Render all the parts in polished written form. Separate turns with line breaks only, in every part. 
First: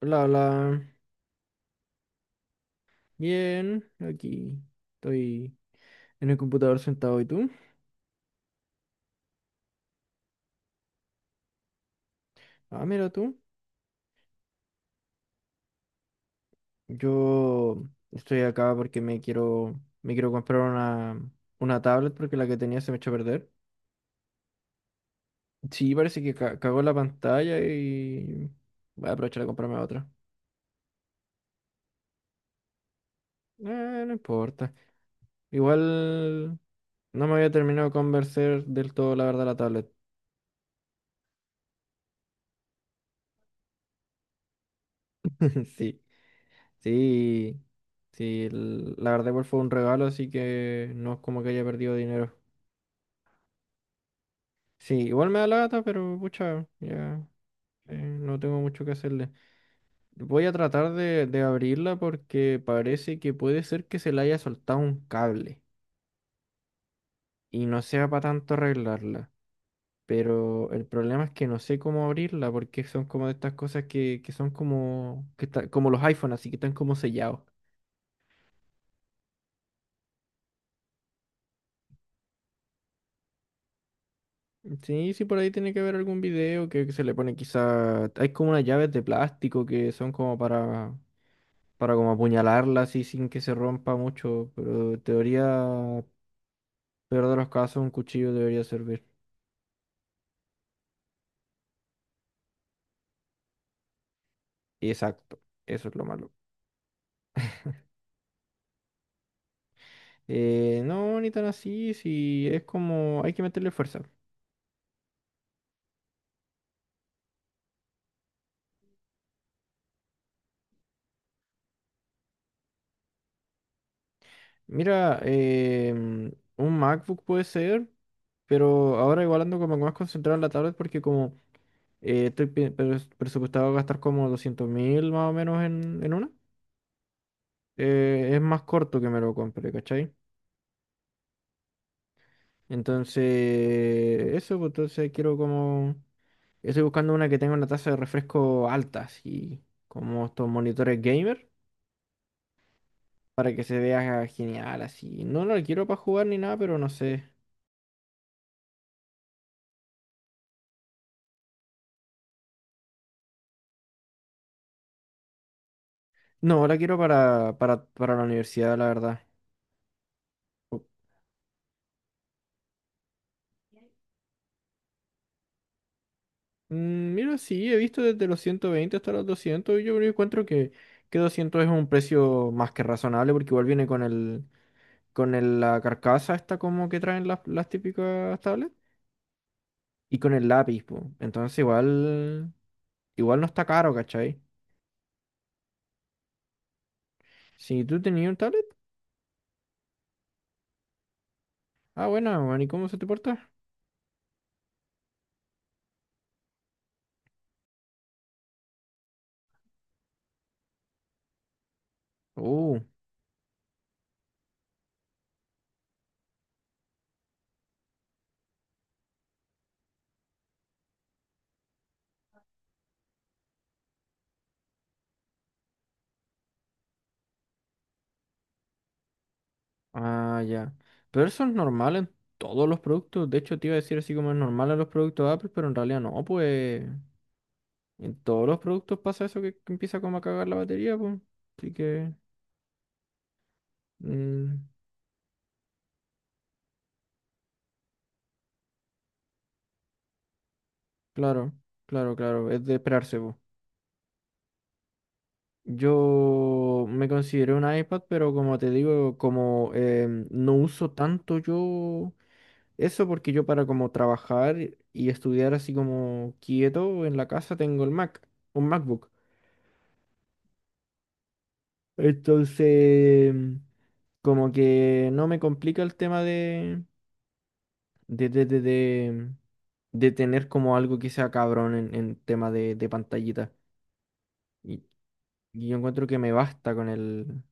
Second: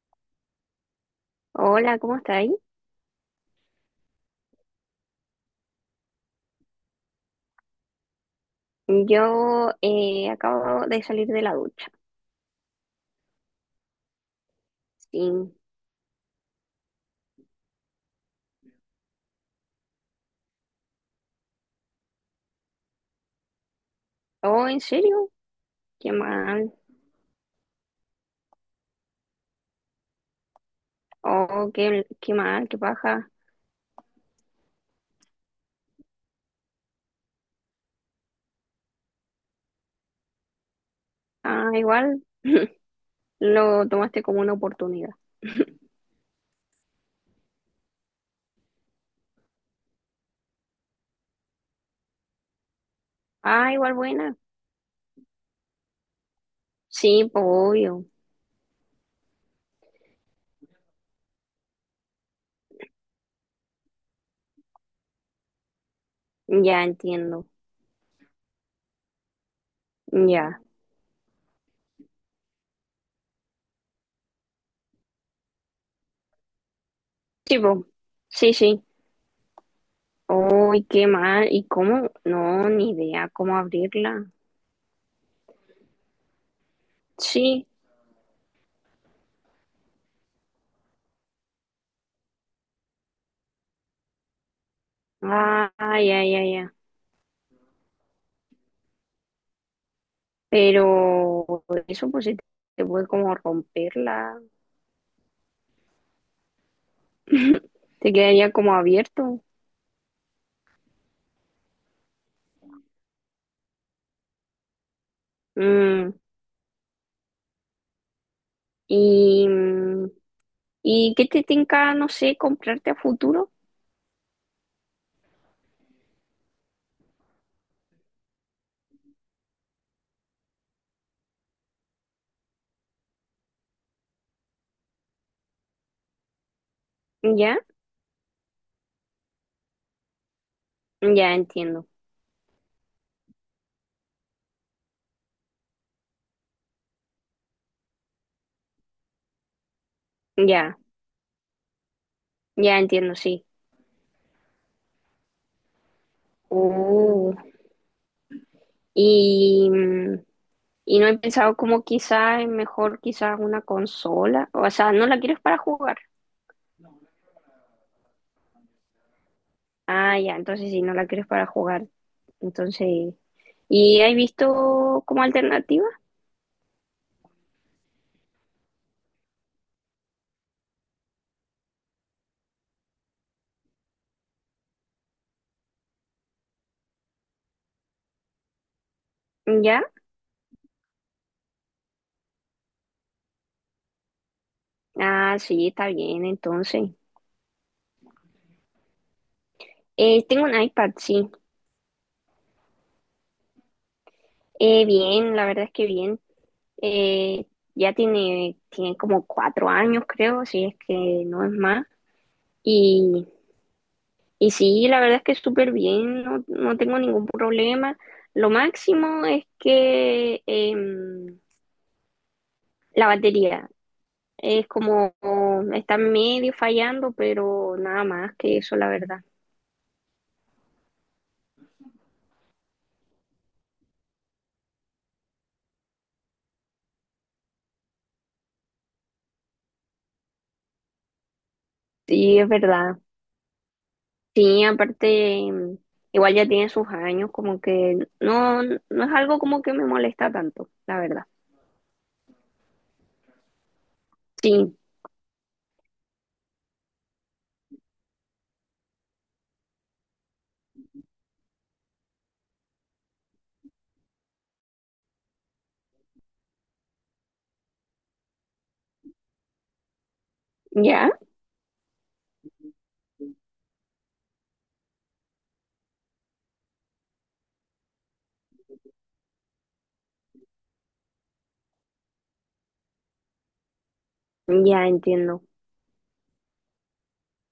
Hola, hola.
Hola, ¿cómo estáis?
Bien, aquí estoy en el computador sentado. ¿Y tú?
Yo acabo de salir de la ducha.
Ah, mira tú.
Sí.
Yo estoy acá porque me quiero comprar una tablet porque la que tenía se me echó a perder.
Oh, ¿en serio?
Sí,
Qué
parece que
mal.
cagó la pantalla y voy a aprovechar a comprarme otra.
Oh, qué mal, qué paja.
No importa. Igual no me había terminado de convencer del todo, la verdad, la tablet.
Ah, igual lo tomaste como una oportunidad.
Sí. Sí, sí, la verdad igual fue un regalo, así que no es como que haya perdido dinero.
Ah, igual buena.
Sí, igual me da lata, pero pucha, ya
Sí, pues obvio.
no tengo mucho que hacerle. Voy a tratar de abrirla porque parece que puede ser que se le haya soltado un cable
Ya entiendo.
y no sea para tanto arreglarla.
Ya.
Pero el problema es que no sé cómo abrirla porque son como de estas cosas que son como, como los iPhones, así que están como sellados.
Sí, po. Sí, sí. Oh, qué mal. ¿Y cómo? No, ni idea cómo abrirla.
Sí, sí, por ahí tiene que haber algún video que se le pone
Sí.
quizá. Hay como unas llaves de plástico que son como para como apuñalarla así sin que se rompa mucho, pero en teoría,
Ah, ya, ya, ya.
peor de los casos, un cuchillo debería servir.
Pero eso pues se te puede como romperla.
Exacto, eso es lo malo.
Te quedaría como abierto.
No, ni tan así, sí, es como. Hay que meterle fuerza.
Mm, y, mm, ¿Y qué te tinca, no sé, comprarte a futuro?
Mira, un MacBook puede ser, pero ahora igual ando como más concentrado en la tablet porque como. Estoy presupuestado a gastar como 200.000 más o menos en una.
¿Ya?
Es más corto que me lo compre, ¿cachai?
Ya entiendo.
Entonces, eso, pues, entonces quiero como. Estoy buscando una que tenga una tasa de refresco alta, así como estos
Ya,
monitores gamer,
ya entiendo, sí.
para que se vea genial, así. No la quiero para jugar ni nada, pero no sé.
Uh, y, mm, y no he pensado como quizás es mejor quizás una consola. O sea, no la quieres para jugar.
No, la quiero para la universidad, la verdad.
Ah, ya, entonces sí, no la quieres para jugar. Entonces, ¿y has visto como alternativa?
Mm, mira, sí, he visto desde los 120 hasta los 200 y yo encuentro que 200 es un precio más que razonable porque igual viene con el, la carcasa esta como que traen las típicas tablets
¿Ya?
y con el lápiz, po. Igual no está caro, ¿cachai?
Ah, sí, está bien, entonces.
Si tú tenías un tablet,
Tengo un iPad, sí.
ah, bueno, bueno, ¿y cómo se te porta?
Bien, la verdad es que bien. Eh, ya tiene como cuatro años, creo, si es que no es más.
Uh,
Y, y sí, la verdad es que súper bien, no, no tengo ningún problema. Lo máximo es que la batería es como, está medio fallando, pero nada más que eso, la verdad.
ah, ya. Pero eso es normal en todos los productos, de hecho te iba a decir así como es normal en los productos Apple, pero en realidad no, pues. En todos los productos pasa eso que empieza como a cagar la batería, pues. Así que,
Sí, es verdad. Sí,
mm,
aparte, em, igual ya tiene sus años, como que no, no es algo como que me molesta tanto, la verdad.
claro, claro, claro, es de esperarse, pues.
Sí,
Yo me consideré un iPad, pero como te digo, como no uso tanto yo eso, porque yo para como trabajar y estudiar así como quieto en la casa tengo el Mac, un MacBook.
ya,
Entonces, como que no me complica el tema de, de, de, de, de tener como algo que sea cabrón en tema de pantallita. Y,
ya entiendo.
y yo encuentro que me basta con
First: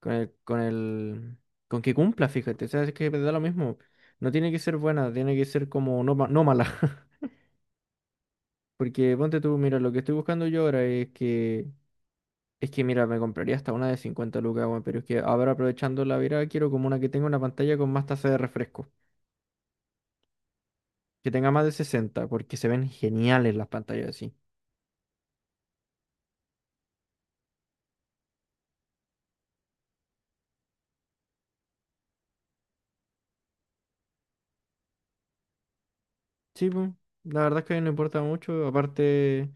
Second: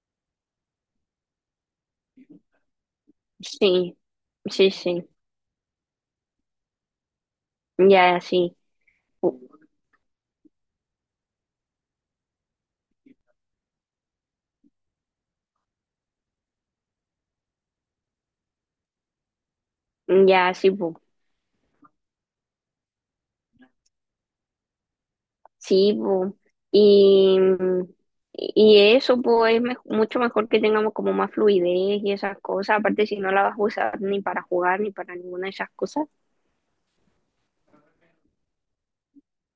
con el, con el, con que cumpla, fíjate. O sea, es que me da lo mismo.
Sí,
No tiene que
sí,
ser
sí,
buena, tiene que ser como no, no mala.
ya sí,
Porque ponte
pu-
tú, mira, lo que estoy buscando yo ahora es que mira, me compraría hasta una de 50 lucas, weón, pero es que ahora aprovechando la virada quiero como una que tenga una pantalla con más tasa de refresco.
ya sí, pu.
Que tenga más de 60 porque se ven geniales las pantallas así.
Sí, pu. Y, y eso pues es mucho mejor que tengamos como más fluidez y esas cosas, aparte si no la vas a usar ni para jugar ni para ninguna de esas cosas.
Sí, pues, la verdad es que no importa mucho. Aparte,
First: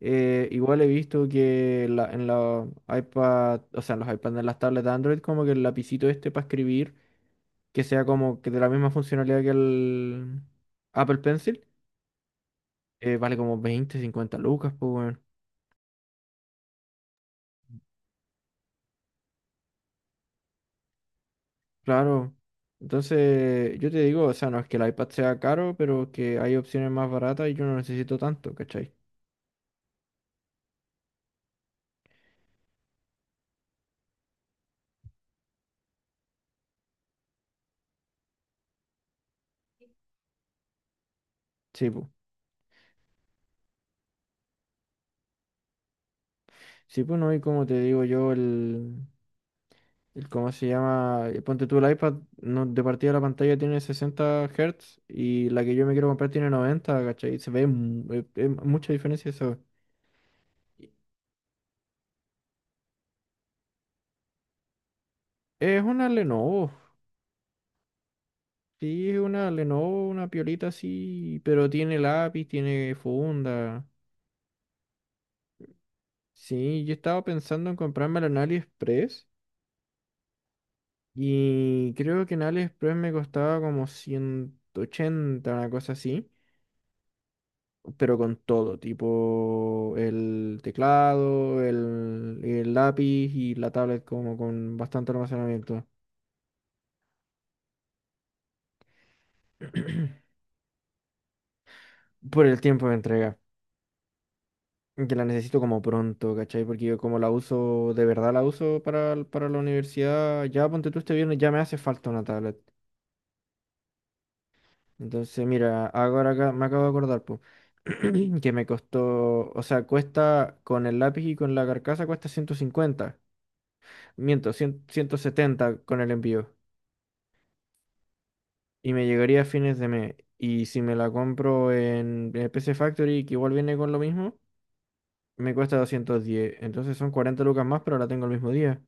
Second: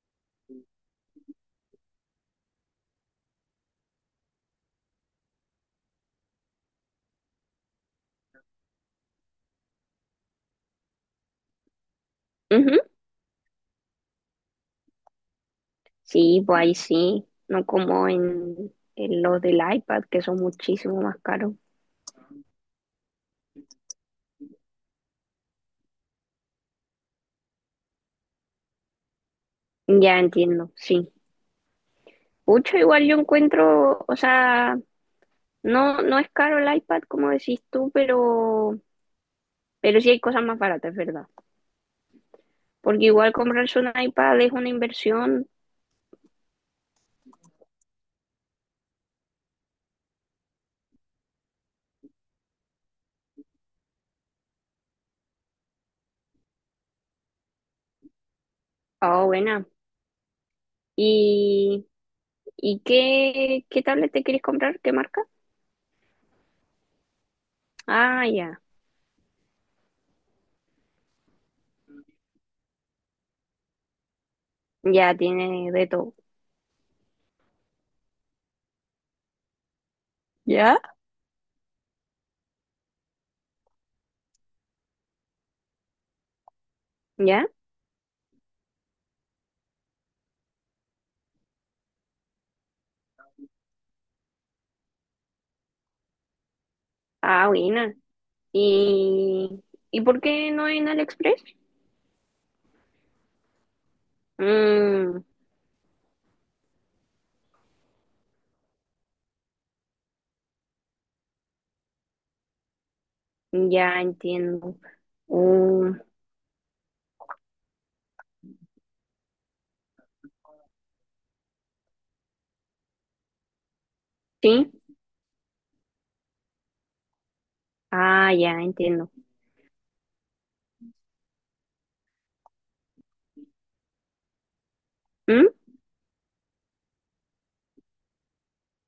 igual he visto en los iPad, o sea, en los iPads, en las tablets de Android, como que el lapicito este para escribir, que sea como que de la misma funcionalidad que el Apple Pencil,
Ujú.
vale como 20 50 lucas, pues, bueno.
Sí, pues ahí sí, no como en los del iPad que son muchísimo más caros.
Claro. Entonces, yo te digo, o sea, no es que el iPad sea caro, pero que hay opciones más baratas y yo no necesito tanto, ¿cachai?
Ya entiendo, sí. Mucho igual yo encuentro, o sea… No, no es caro el iPad, como decís tú, pero sí hay cosas más baratas, es verdad.
Sí, pues.
Porque igual comprarse un iPad es una inversión,
Sí, pues no, y como te digo yo, ¿Cómo se llama? Ponte tú el iPad, no, de partida la pantalla tiene 60 Hz y la que yo me quiero comprar tiene 90, ¿cachai? Se ve mucha
ah,
diferencia eso.
buena.
Y
¿Y, ¿y qué tablet te quieres comprar? ¿Qué marca?
es una Lenovo,
Ah, ya,
sí, es una Lenovo, una piolita así, pero tiene lápiz, tiene funda.
ya tiene de todo.
Sí, yo estaba pensando en comprármela en AliExpress
¿Ya?
y creo que en AliExpress me costaba como 180, una cosa así.
¿Ya?
Pero con todo, tipo el teclado, el lápiz y la tablet como con bastante almacenamiento.
Ah, buena. ¿Y, ¿y por qué no en AliExpress?
Por el tiempo de entrega. Que
Mm,
la necesito como pronto, ¿cachai? Porque yo como la uso, de verdad la uso para, para la universidad, ya ponte tú este viernes, ya me hace falta una tablet.
ya entiendo.
Entonces, mira,
Mm,
ahora acá, me acabo de acordar, pues, que me costó, o sea, cuesta con el lápiz y con la carcasa cuesta 150 miento,
sí,
cien ciento setenta con el envío.
ah, ya
Y me
entiendo.
llegaría a fines de mes. Y si me la compro en el PC Factory, que igual viene con lo mismo,
¿Mm?
me cuesta 210. Entonces son 40 lucas más, pero la tengo el mismo día.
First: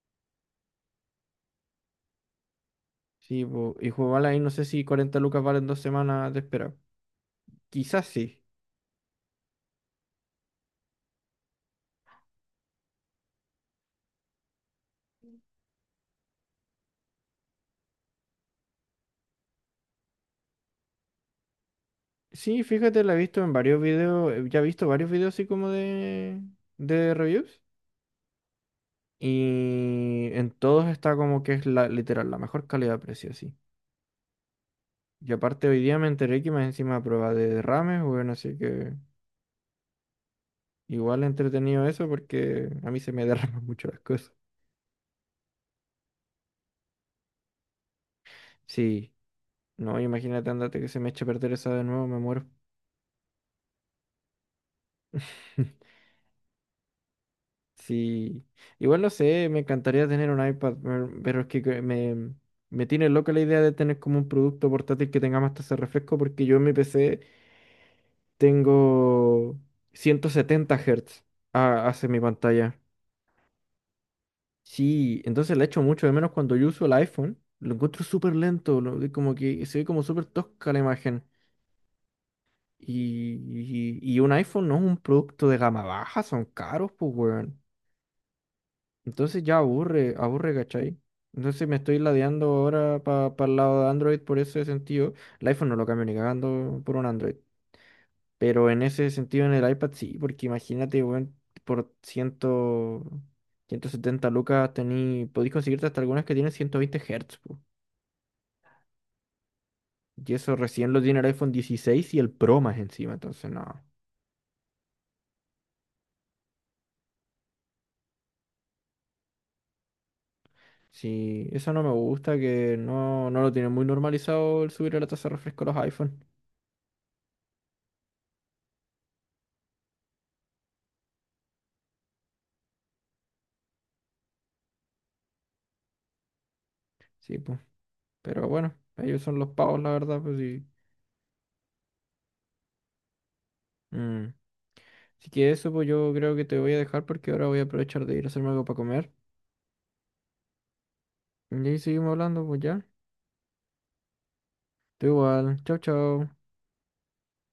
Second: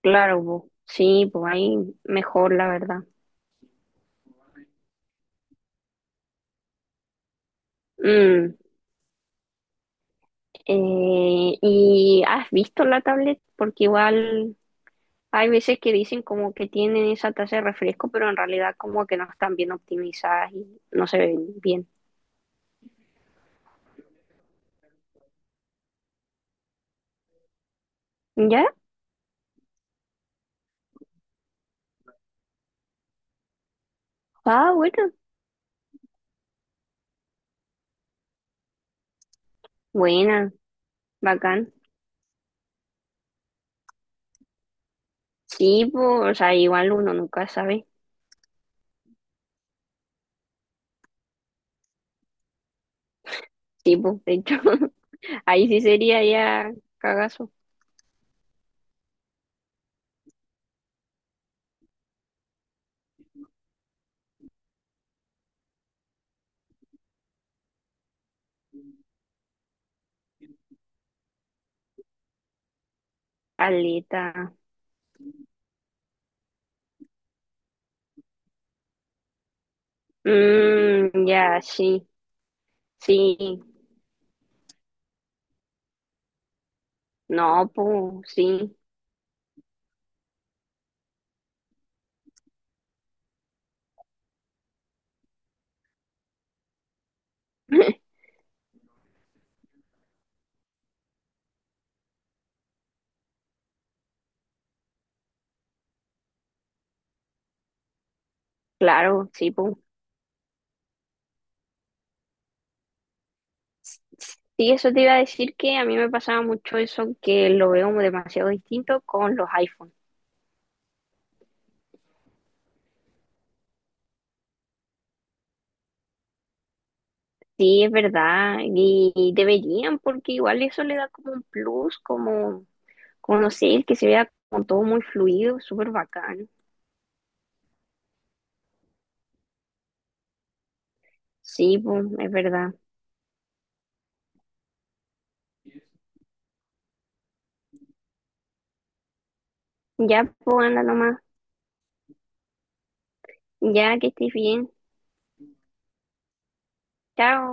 Claro, po. Sí, pues ahí mejor, la verdad.
Sí, po, y jugarla ahí no sé si 40 lucas valen dos semanas de espera. Quizás sí.
Mm, ¿Y has visto la tablet? Porque igual hay veces que dicen como que tienen esa tasa de refresco, pero en realidad como que no están bien optimizadas y no se ven bien.
Sí, fíjate, la he visto en varios videos, ya he visto varios videos así como de reviews.
¿Ya?
Y en todos está como que es la, literal, la mejor calidad-precio, sí.
Ah, bueno.
Y aparte hoy día me enteré que más encima a prueba de derrames, bueno, así que.
Buena,
Igual
bacán.
entretenido eso porque a mí se me derraman mucho las cosas.
Sí, pues, o sea, igual uno nunca sabe.
Sí, no, imagínate, andate que se me eche a perder esa de nuevo, me muero.
Sí, pues, de hecho, ahí sí sería ya cagazo.
Sí, igual no sé, me encantaría tener un iPad, pero es que me tiene loca la idea de tener como un producto portátil que tenga más tasa de refresco porque yo en mi PC tengo 170 Hz hacia mi pantalla.
Aleta.
Sí, entonces la echo mucho de menos cuando yo uso el iPhone. Lo encuentro súper lento, como que se ve como súper tosca la imagen.
Mm, ya, sí, sí.
Y un iPhone no es un producto de gama baja, son caros, pues, weón.
No, pues, sí.
Entonces ya aburre, aburre, ¿cachai? Entonces me estoy ladeando ahora para el lado de Android por ese sentido. El iPhone no lo cambio ni cagando por un Android. Pero en ese sentido en el iPad sí, porque imagínate, weón, por cien, 170 lucas tení, podéis conseguirte hasta algunas que tienen 120 Hz, po.
Claro, sí, pues.
Y eso recién lo tiene el iPhone 16 y el Pro más encima, entonces no.
Sí, eso te iba a decir que a mí me pasaba mucho eso, que lo veo demasiado distinto con los iPhones.
Sí, eso no me gusta, que no, no lo tienen muy normalizado el subir la tasa de refresco a los iPhone.
Sí, es verdad, y deberían, porque igual eso le da como un plus, como, como no sé, que se vea como todo muy fluido, súper bacán.
Sí, pues. Pero bueno, ellos son los pavos, la verdad, pues sí.
Sí, pues, es verdad.
Mm. Así que eso, pues yo creo que te voy a dejar porque ahora voy a aprovechar de ir a hacerme algo para comer.
Ya, pues, anda nomás,
Y ahí seguimos hablando, pues ya.
ya que estés bien.
Tú igual. Chao, chao.
Chao.